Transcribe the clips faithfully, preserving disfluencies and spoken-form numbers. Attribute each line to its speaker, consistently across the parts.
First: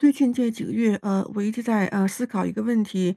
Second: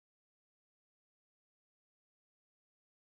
Speaker 1: 最近这几个月，呃，我一直在呃，思考一个问题。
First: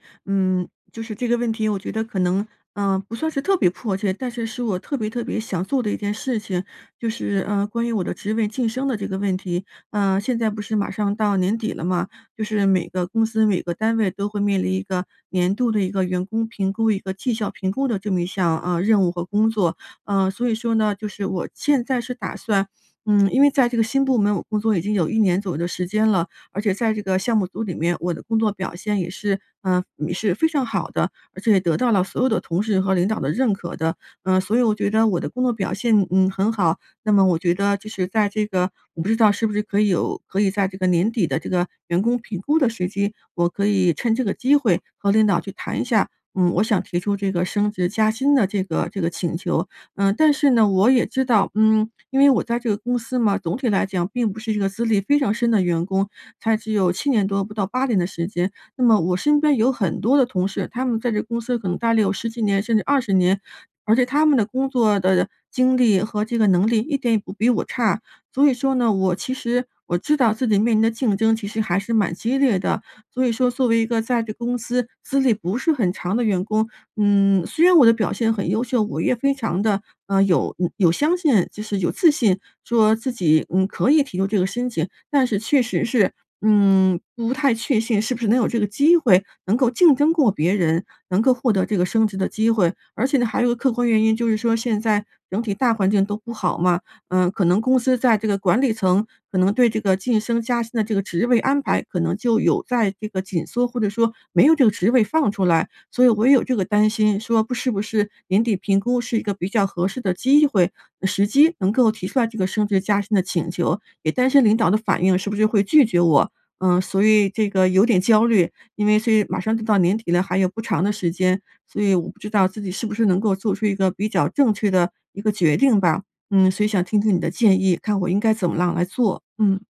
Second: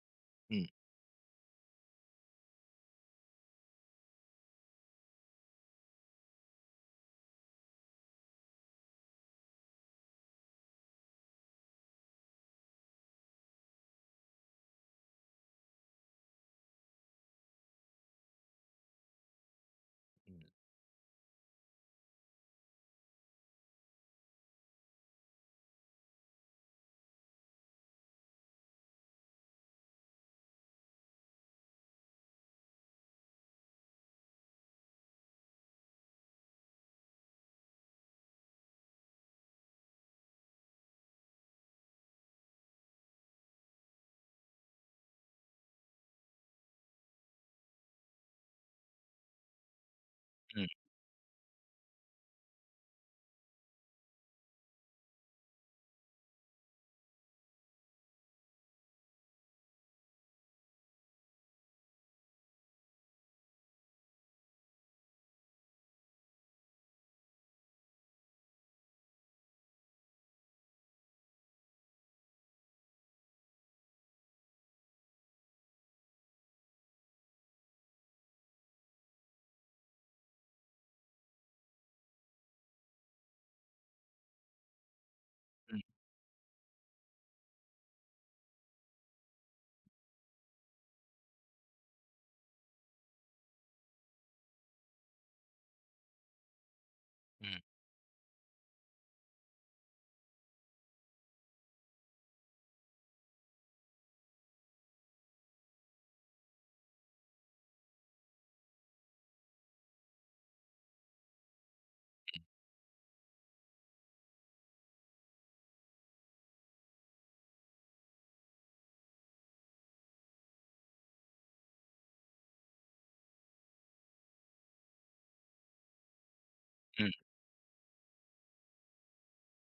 Speaker 2: 嗯。
Speaker 1: 嗯，就是这个问题我觉得可能呃，不算是特别迫切，但是是我特别特别想做的一件事情，就是呃，关于我的职位晋升的这个问题。呃，现在不是马上到年底了吗？就是每个公司、每个单位都会面临一个年度的一个员工评估、一个绩效评估的这么一项呃，任务和工作。呃，
Speaker 2: 嗯。
Speaker 1: 所以说呢，就是我现在是打算嗯，因为在这个新部门我工作已经有一年左右的时间了，而且在这个项目组里面，我的工作表现也是嗯，也是非常好的。而且也得到了所有的同事和领导的认可的。呃，所以我觉得我的工作表现嗯，很好。那么我觉得就是在这个我不知道是不是可以有可以在这个年底的这个员工评估的时机，我可以趁这个机会和领导去谈一下，嗯，我想提出这个升职加薪的这个这个请求。呃，但是
Speaker 2: 嗯。
Speaker 1: 呢，我也知道嗯，因为我在这个公司嘛，总体来讲并不是一个资历非常深的员工，才只有七年多，不到八年的时间。那么我身边有很多的同事，他们在这公司可能呆了有十几年甚至二十年，而且他们的工作的经历和这个能力一点也不比我差。所以说呢，我其实，我知道自己面临的竞争其实还是蛮激烈的。所以说，作为一个在这公司资历不是很长的员工嗯，虽然我的表现很优秀，我也非常地呃，有，嗯，有相信就是有自信说自己嗯，可以提出这个申请。但是确
Speaker 2: 嗯。
Speaker 1: 实是嗯，不太确信是不是能有这个机会，能够竞争过别人，能够获得这个升职的机会。而且呢，还有一个客观原因，就是说现在整体大环境都不好嘛，嗯，可能
Speaker 2: 嗯。
Speaker 1: 公司在这个管理层，可能对这个晋升加薪的这个职位安排，可能就有在这个紧缩，或者说没有这个职位放出来。所以我也有这个担心说，不是不是年底评估是一个比较合适的机会，嗯，时机能够提出来这
Speaker 2: 嗯。
Speaker 1: 个升职加薪的请求，也担心领导的反应是不是会拒绝我，嗯。所以这个有点焦虑。因为所以马上就到年底了，还有不长的时间，所以我不知道自己是不是能够做出一个比较正确的一个决定吧。嗯，所以想听听
Speaker 2: 嗯。
Speaker 1: 你的建议，看我应该怎么样来做。嗯。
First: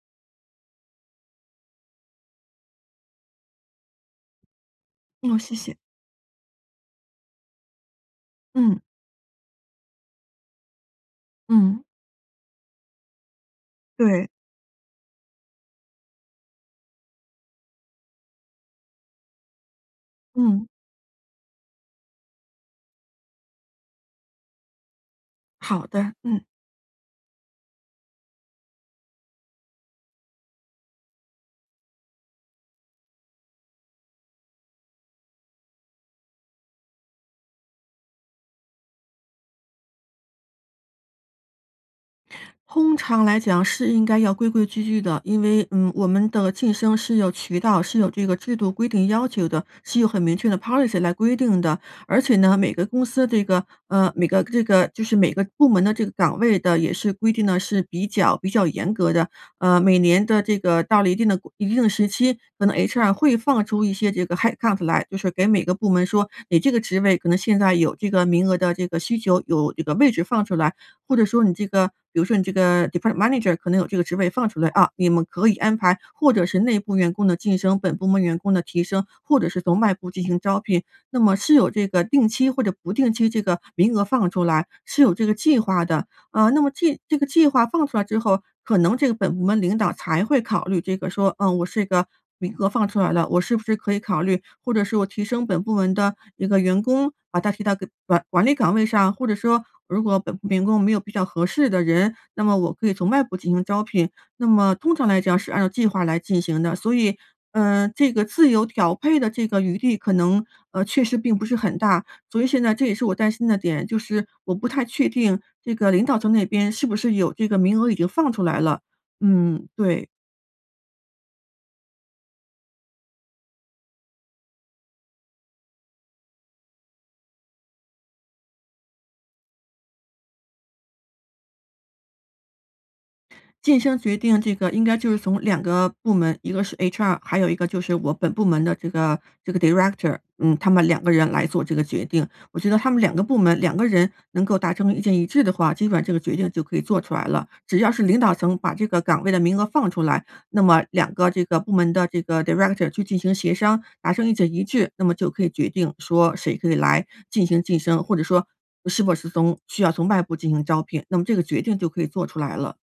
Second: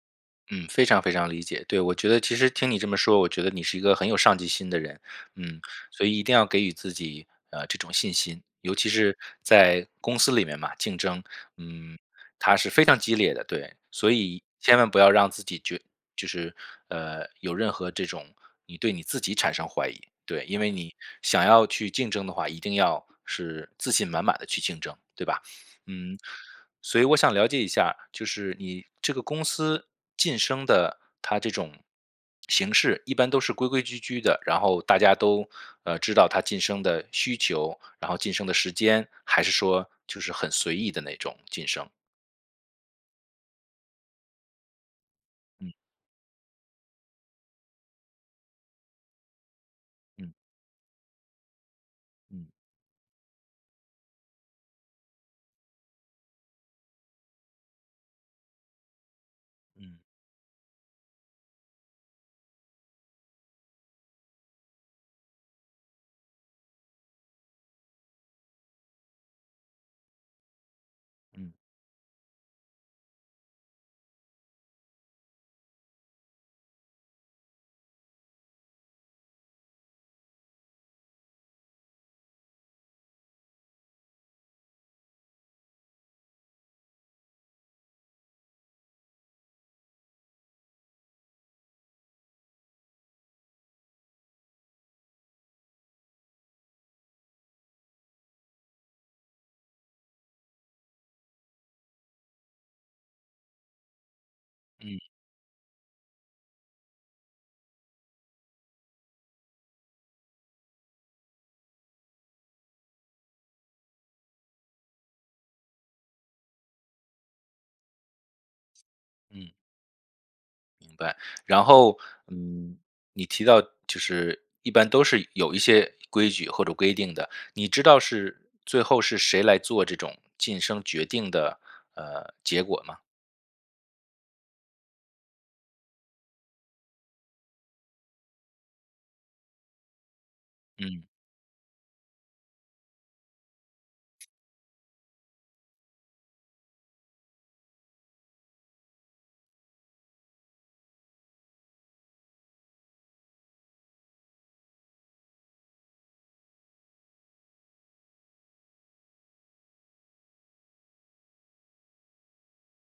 Speaker 2: 嗯，非常非常理解。对，我觉得其实听你这么说，我觉得你是一个很有上进心的人，
Speaker 1: 哦，谢
Speaker 2: 嗯，
Speaker 1: 谢。
Speaker 2: 所以一定要给予自己，呃，这种信心。尤
Speaker 1: 嗯。
Speaker 2: 其是在公司里面嘛，竞争，
Speaker 1: 嗯。
Speaker 2: 嗯，它是非常激烈的，对，所
Speaker 1: 对。
Speaker 2: 以千万不要让自己觉就是，呃，有任何这种你对你自己产生怀疑，对，因
Speaker 1: 嗯。
Speaker 2: 为你想要去竞争的话，一定要是自信满满地去竞争，对吧？
Speaker 1: 好的，
Speaker 2: 嗯，
Speaker 1: 嗯。
Speaker 2: 所以我想了解一下，就是你这个公司晋升的它这种形式，一般都是规规矩矩的，然后大家都，呃，知道它晋升的需求，然后晋升的时间，还是说就是很随意的那种晋升？
Speaker 1: 通常来讲是应该要规规矩矩的，因为，
Speaker 2: 嗯。
Speaker 1: 嗯，我们的晋升是有渠道，是有这个制度规定要求的，是有很
Speaker 2: 嗯。
Speaker 1: 明确的 policy 来规定的。而且
Speaker 2: 嗯。
Speaker 1: 呢，每个公司得个呃，每个这个就是每个部门的这个岗位的也是规定的是比较比较严格的。呃，
Speaker 2: 嗯。
Speaker 1: 每年的这个到了一定的规一定的时期，可能 HR 会放出一些这个 headcount 来就是给每个部门说你这个职位可能现在有这个名额的这个需求，有这个位置放出来，或者说你
Speaker 2: 嗯。
Speaker 1: 这个比如说你这个 department manager 可能有这个职位放出来啊，你们可以安排或者是内部员工的晋升、本部门员工的提升，或者是从外部进行招聘，那么是有这个定期或者不定期这个名额放出来是有这个计划的。啊，那么这这个计划放出来之后，可能这个本部门领导才会考虑这个说，呃，我是一个名额放出来了，我是不是可以考虑，或者是我提升本部门的一个员工，把他提到个管管理岗位上，或者说如果本部员工没有比较合适的人，那么我可以从外部进行招聘，那么通
Speaker 2: 嗯。
Speaker 1: 常来讲是按照计划来进行的，所以，呃，这个自由调配的这个余地可能，呃，确实并不是很大。所以现在这也是我担心的点，就是我不太确定这个领导层那边是不是有这个名额已经放出来了，
Speaker 2: 嗯。
Speaker 1: 嗯，对。
Speaker 2: 明白，然后，嗯，你提到就是，一般都是有一些规矩或者规定的，你知道是最后是谁来做这种晋升决定的，呃，结果吗？
Speaker 1: 晋升决定这个应该就是从两个部门，一个是 HR，还有一个就是我本部门的这个这个 director，嗯，他们两
Speaker 2: 嗯。
Speaker 1: 个人来做这个决定，我觉得他们两个部门两个人能够达成意见一致的话，基本上这个决定就可以做出来了，只要是领导层把这个岗位的名额放出来，那么两个这个部门的这个 director 去进行协商，达成意见一致，那么就可以决定说谁可以来进行晋升，或者说是不是从需要从外部进行招聘，那么这个决定就可以做出来了。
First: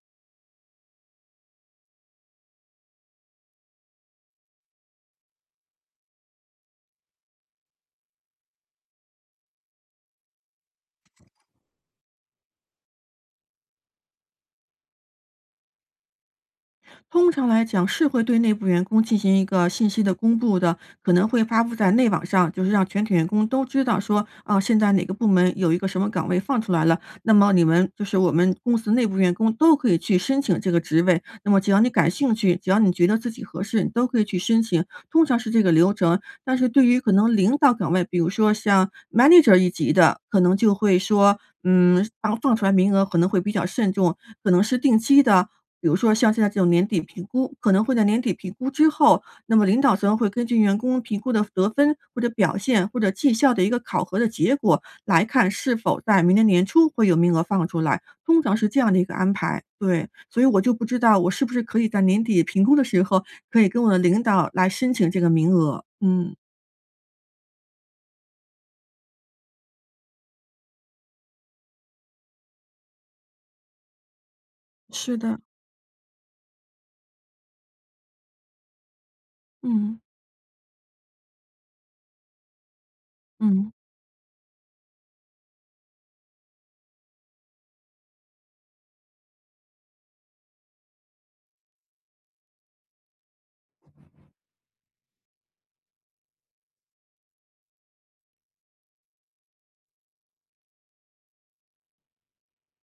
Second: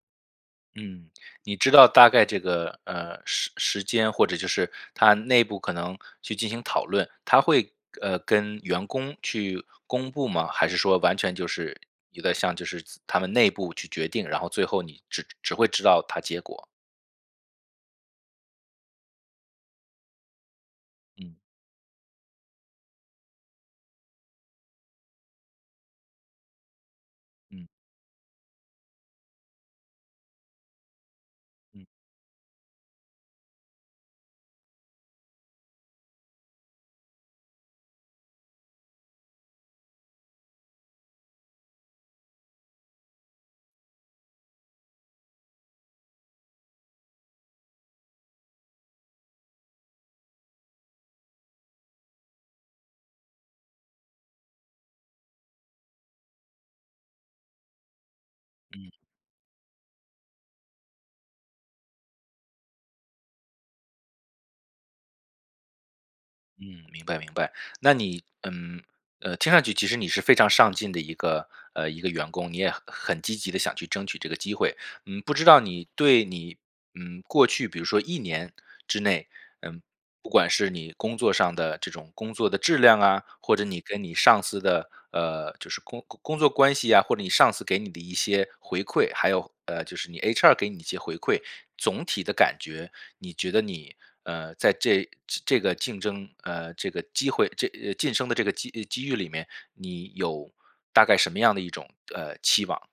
Speaker 2: 嗯，你知道大概这个，呃，时时间或者就是他内部可能去进行讨论他会，呃，跟员工去公布吗？还是说完全就是有点像就是他们内部去决定，然后最后你只只会知道他结果。
Speaker 1: 通常来讲，是会对内部员工进行一个信息的公布的，可能
Speaker 2: 嗯。
Speaker 1: 会发布在内网上。就是让全体员工都知道说，哦，现在哪个部门有一个什么岗位放出来了，那么你
Speaker 2: 嗯。
Speaker 1: 们就是我们公司内部员工都可以去申请这个职位。那么只要
Speaker 2: 嗯。
Speaker 1: 你感兴趣，只要你觉得自己合适，你都可以去申请。通常是这个流程。但是对于可能领导岗位，比如说像 manager 一级的，可能就会说，嗯，放出来名额可能会比较慎重。可能是定期的比如说像现在这种年底评估可能会在年底评估之后，那么领导层会根据员工评估的得分，或者表现，或者绩效的一个考核的结果来看，是否在明年年初会有名额放出来，通常是这
Speaker 2: 嗯。
Speaker 1: 样的一个安排。对，所以我就不知道我是不是可以在年底评估的时候，可以跟我的领导来申请这个名额，嗯。
Speaker 2: 嗯，明白明白，那你，嗯，呃，听上去其实你是非常上进的一个呃，一个员工，你也很积极地想去争取这个机会。
Speaker 1: 是
Speaker 2: 嗯，不
Speaker 1: 的。
Speaker 2: 知道你对你，嗯，过去比如说一年之内，嗯，
Speaker 1: 嗯。
Speaker 2: 不管是你工作上的这种工作的质量啊，或者
Speaker 1: 嗯。
Speaker 2: 你跟你上司的，呃，就是工工作关系呀，或者你上次给你的一些回馈还有，呃，就是你 HR 给你一些回馈。总体的感觉，你觉得你，呃，在这这个竞争呃，这个机会晋升的这个机机遇里面，你有大概什么样的一种，呃，期望。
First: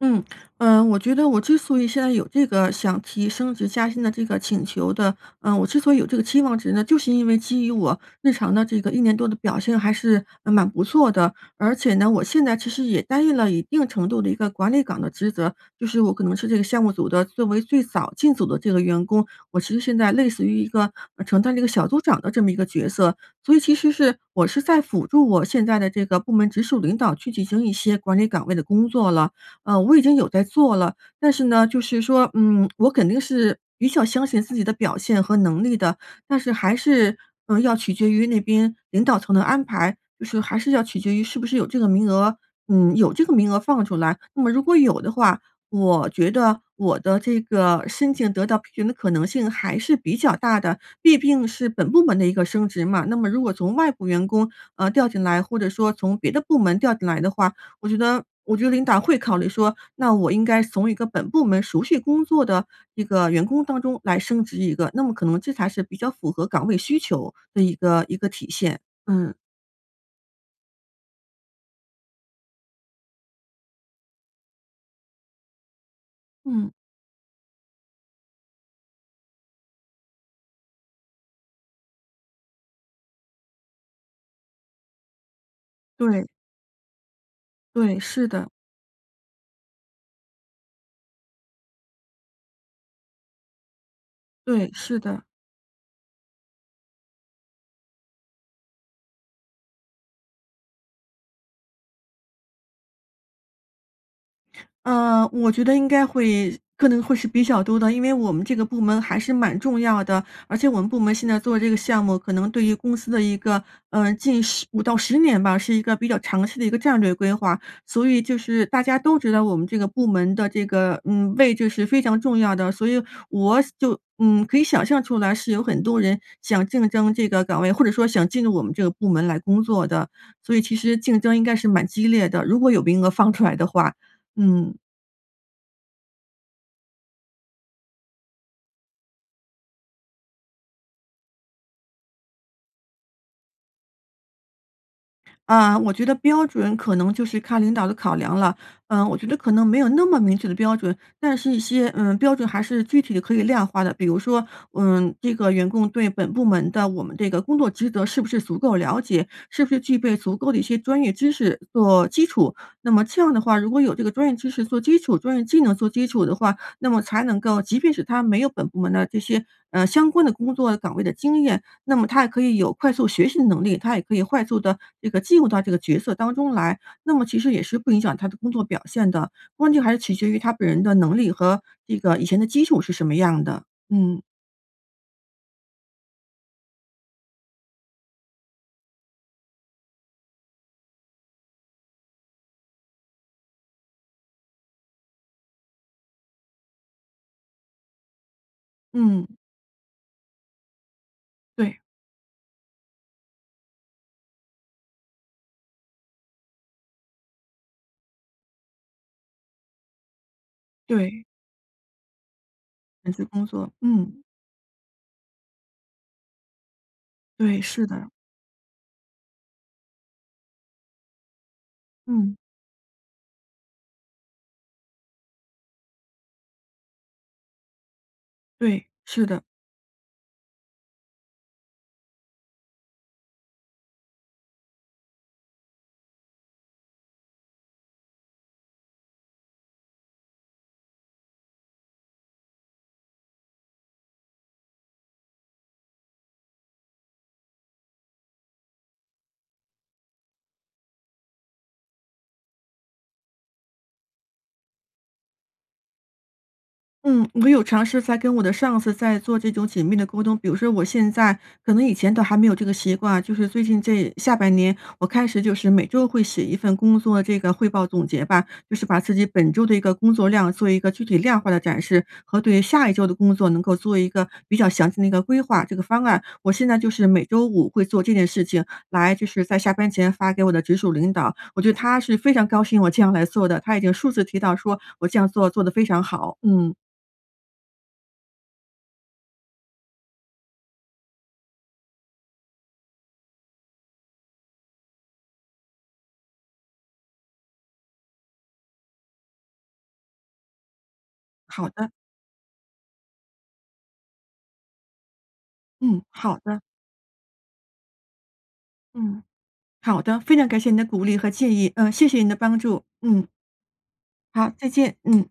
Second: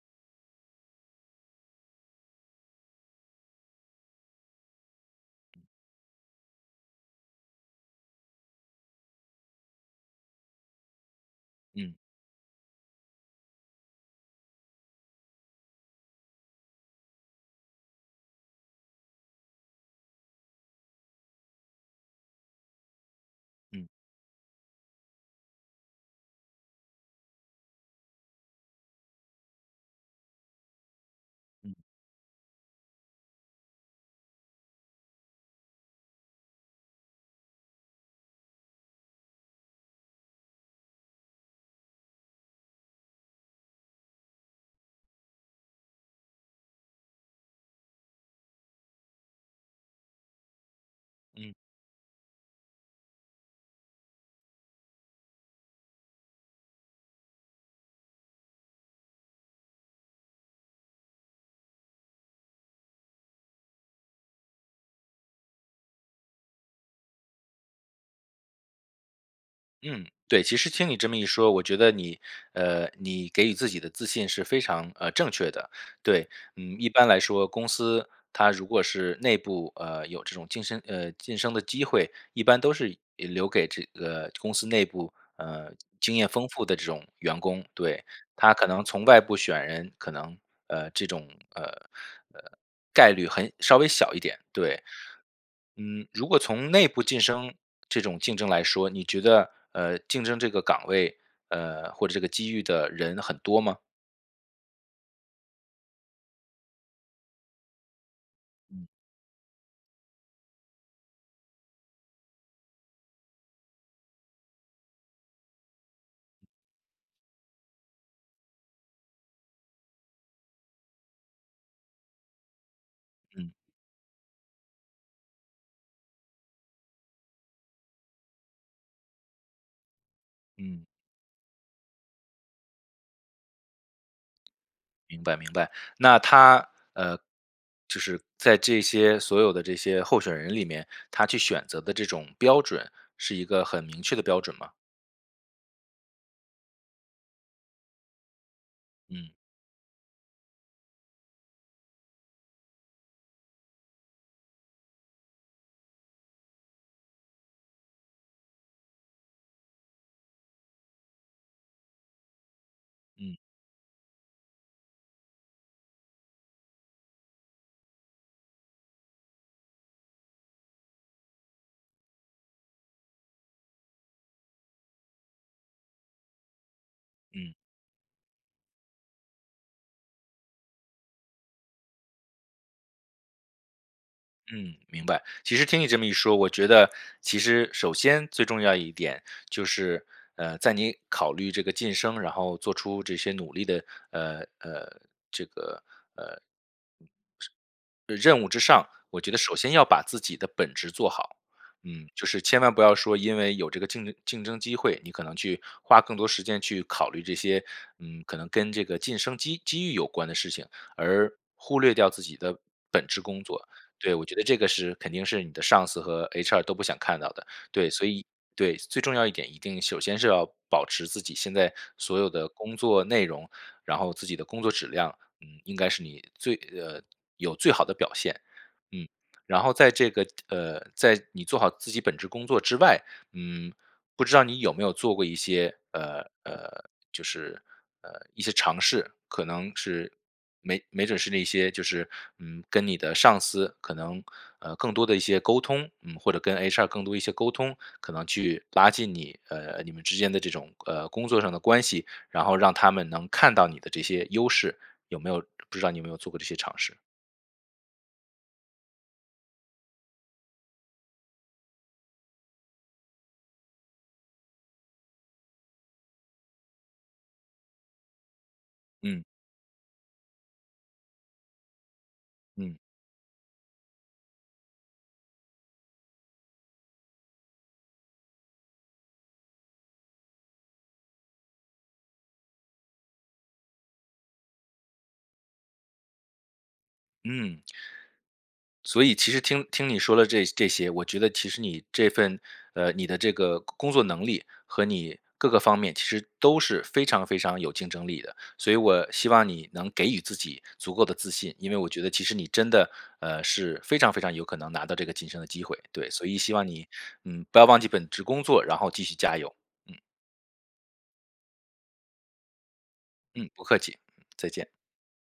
Speaker 1: 嗯，呃，我觉得我之所以现在有这个想提升职加薪的这个请求的呃，我之所以有这个期望值呢？就是因为基于我日常的这个一年多的表现还是，嗯，蛮不错的。而
Speaker 2: 嗯。
Speaker 1: 且呢，我现在其实也担印了一定程度的一个管理岗的职责。就是我可能是这个项目组的作为最早进组的这个员工，我其实现在类似于一个呃，承担了一个小组长的这么一个角色。所以其
Speaker 2: 嗯。
Speaker 1: 实是我是在辅助我现在的这个部门直属领导去进行一些管理岗位的工作了，呃，我已经有在做了。但是呢
Speaker 2: 嗯。
Speaker 1: 就是说，嗯，我肯定是比较相信自己的表现和能力的，但是还是，呃，要取决于那边领导层的安排，就是还是要取决于是不是有这个名额嗯，有这个名额放出来，那么如果有的话，我觉得我的这个申请得到批准的可能性还是比较大的，毕病
Speaker 2: 嗯。
Speaker 1: 是本部门的一个升职嘛。那么如果从外部员工，呃，调进来，或者说从别的部门调进来的话，我觉得我觉得领导会考虑说，那我应该从一个本部门熟悉工作的一个员工当中来升职一个，那么可能这才是比较符合岗位需求的一个一个体现，嗯。
Speaker 2: 嗯，对，其实听你这么一说，我觉得你呃，你给予自己的自信是非常呃，正确的。对，
Speaker 1: 嗯。
Speaker 2: 嗯，一般来说公司它如果是内部呃，有这种晋升呃，晋升的机会，一般都是留给这个公司内部呃，经验
Speaker 1: 对。
Speaker 2: 丰富的这种员工。
Speaker 1: 对，
Speaker 2: 对，
Speaker 1: 是的。
Speaker 2: 它可能从外部选人可能呃，这种呃，呃，概率很稍微小一点。
Speaker 1: 对，
Speaker 2: 对。
Speaker 1: 是的。
Speaker 2: 嗯，如果从内部晋升，这种竞争来说，你觉得呃，竞争这个岗位呃，或者这个机遇的人很多吗？
Speaker 1: 呃，我觉得应该会可能会是比较多的。因为我们这个部
Speaker 2: 嗯。
Speaker 1: 门还是蛮重要的，而且我们部门现在做这个项目，可能对于公司的一个呃，近十五到十年吧，是一个比较长期的一个战略规划，所以就是大家都知道我们这个部门的这个嗯，位置是非常重要的，所以
Speaker 2: 嗯。
Speaker 1: 我就嗯，可以想象出来，是有很多人想竞争这个岗位，或者说想进入我们这个部门来工作的，所以其
Speaker 2: 嗯。
Speaker 1: 实竞争应该是蛮激烈的，如果有名额放出来的话，嗯。
Speaker 2: 明白明白。那它呃，就是在这些所有的这些候选人里面，它去选择的这种标准，是一个很明确的标准吗？
Speaker 1: 啊，我觉得标准可能就是看领导的考量了。呃，我觉
Speaker 2: 嗯。
Speaker 1: 得可能没有那么明确的标准，但是一些呃，标准还是具体地可以量化的。比如说，嗯，这个员工对本部门的我们这个工作职责是不是足够了解？是不是具备足够的一些专业知识做基础？那么这样
Speaker 2: 嗯。
Speaker 1: 的话，如果有这个专业知识做基础、专业技能做基础的话，那么才能够既是他没有本部门的这些，呃，相关的工作岗位的经验，那么他也可以有快速学习的能力。他也可以快速地这个进入到这个角色当中来，那么其实
Speaker 2: 嗯。
Speaker 1: 也是不影响他的工作表现的。关键还是取决于他本人的能力和这个以前的基础是什么样的，嗯。
Speaker 2: 嗯，明白。其实听你这么一说，我觉得其实首先最重要一点，就是，呃，在你考虑这个晋升，然后做出这些努力的呃呃，这个呃，嗯，之任务之上，我
Speaker 1: 嗯。
Speaker 2: 觉得首先要把自己的本职做好。
Speaker 1: 对。
Speaker 2: 嗯，就是千万不要说因为有这个竞争竞争机会，你可能去花更多时间去考虑这些，嗯，可能跟这个晋升机机遇有关的事情，
Speaker 1: 对。
Speaker 2: 而忽略掉自己的本
Speaker 1: 每
Speaker 2: 职
Speaker 1: 次
Speaker 2: 工
Speaker 1: 工
Speaker 2: 作
Speaker 1: 作，
Speaker 2: 对，我
Speaker 1: 嗯。
Speaker 2: 觉得这个是肯定是你的上司和 HR 都不想看到的。
Speaker 1: 对，是
Speaker 2: 对，所
Speaker 1: 的。
Speaker 2: 以对，最重要一点一定首先是要保持自己现在所有
Speaker 1: 嗯。
Speaker 2: 的工作内容，然后自己的工作质量，嗯，应该是你最呃，有最好的表现，
Speaker 1: 对，
Speaker 2: 嗯。
Speaker 1: 是的。
Speaker 2: 然后在这个，呃，在你做好自己本职工作之外，嗯，不知道你有没有做过一些呃呃，就是，呃，一些尝试？可能是没没准是那些就是，嗯，跟你的上司可能，呃，更多地一些沟通，嗯，或者跟 HR 更多一些沟通，可能去拉近你，呃呃，你们之间的这种，呃，工作上的关系。然后让他们能看到你的这些优势，有没有不知道你有没有做过这些尝试？
Speaker 1: 嗯，我有尝试在跟我的上司在做这种紧密地沟通。比如说我现在可能以前都还没有这个习惯，就是最近这下半年我开始就是每周会写一份工作这个汇报总结吧，就是把自
Speaker 2: 嗯。
Speaker 1: 己本周的一个工作量做一个具体量化的展示，和对
Speaker 2: 嗯。
Speaker 1: 下一周的工作能够做一个比较详细的一个规划、这个方案。我现在就是每周五会做这件事情来就是在下班前发给我的直属领导。我觉得他是非常高兴我这样来做的，他已经数次提到说我这样做做得非常好。嗯。
Speaker 2: 嗯。所以其实听听你说的这这些，我觉得其实你这份呃，你的这个工工作能力和你各个方面其实都是非常非常有竞争力的。所以我希望你能给予自己足够的自信，
Speaker 1: 好
Speaker 2: 因为我
Speaker 1: 的。
Speaker 2: 觉得其实你真的，呃，是非常非常有可能拿到这个晋升的机会。
Speaker 1: 嗯，
Speaker 2: 对，所以
Speaker 1: 好
Speaker 2: 希
Speaker 1: 的。
Speaker 2: 望你，嗯，不要忘记本职工作，然后继续
Speaker 1: 嗯，
Speaker 2: 加油，嗯。
Speaker 1: 好的。非常感谢你的鼓励和建议，呃，谢谢你的帮助。嗯。
Speaker 2: 嗯，不客气，
Speaker 1: 嗯，
Speaker 2: 再
Speaker 1: 好，
Speaker 2: 见。
Speaker 1: 再见，嗯。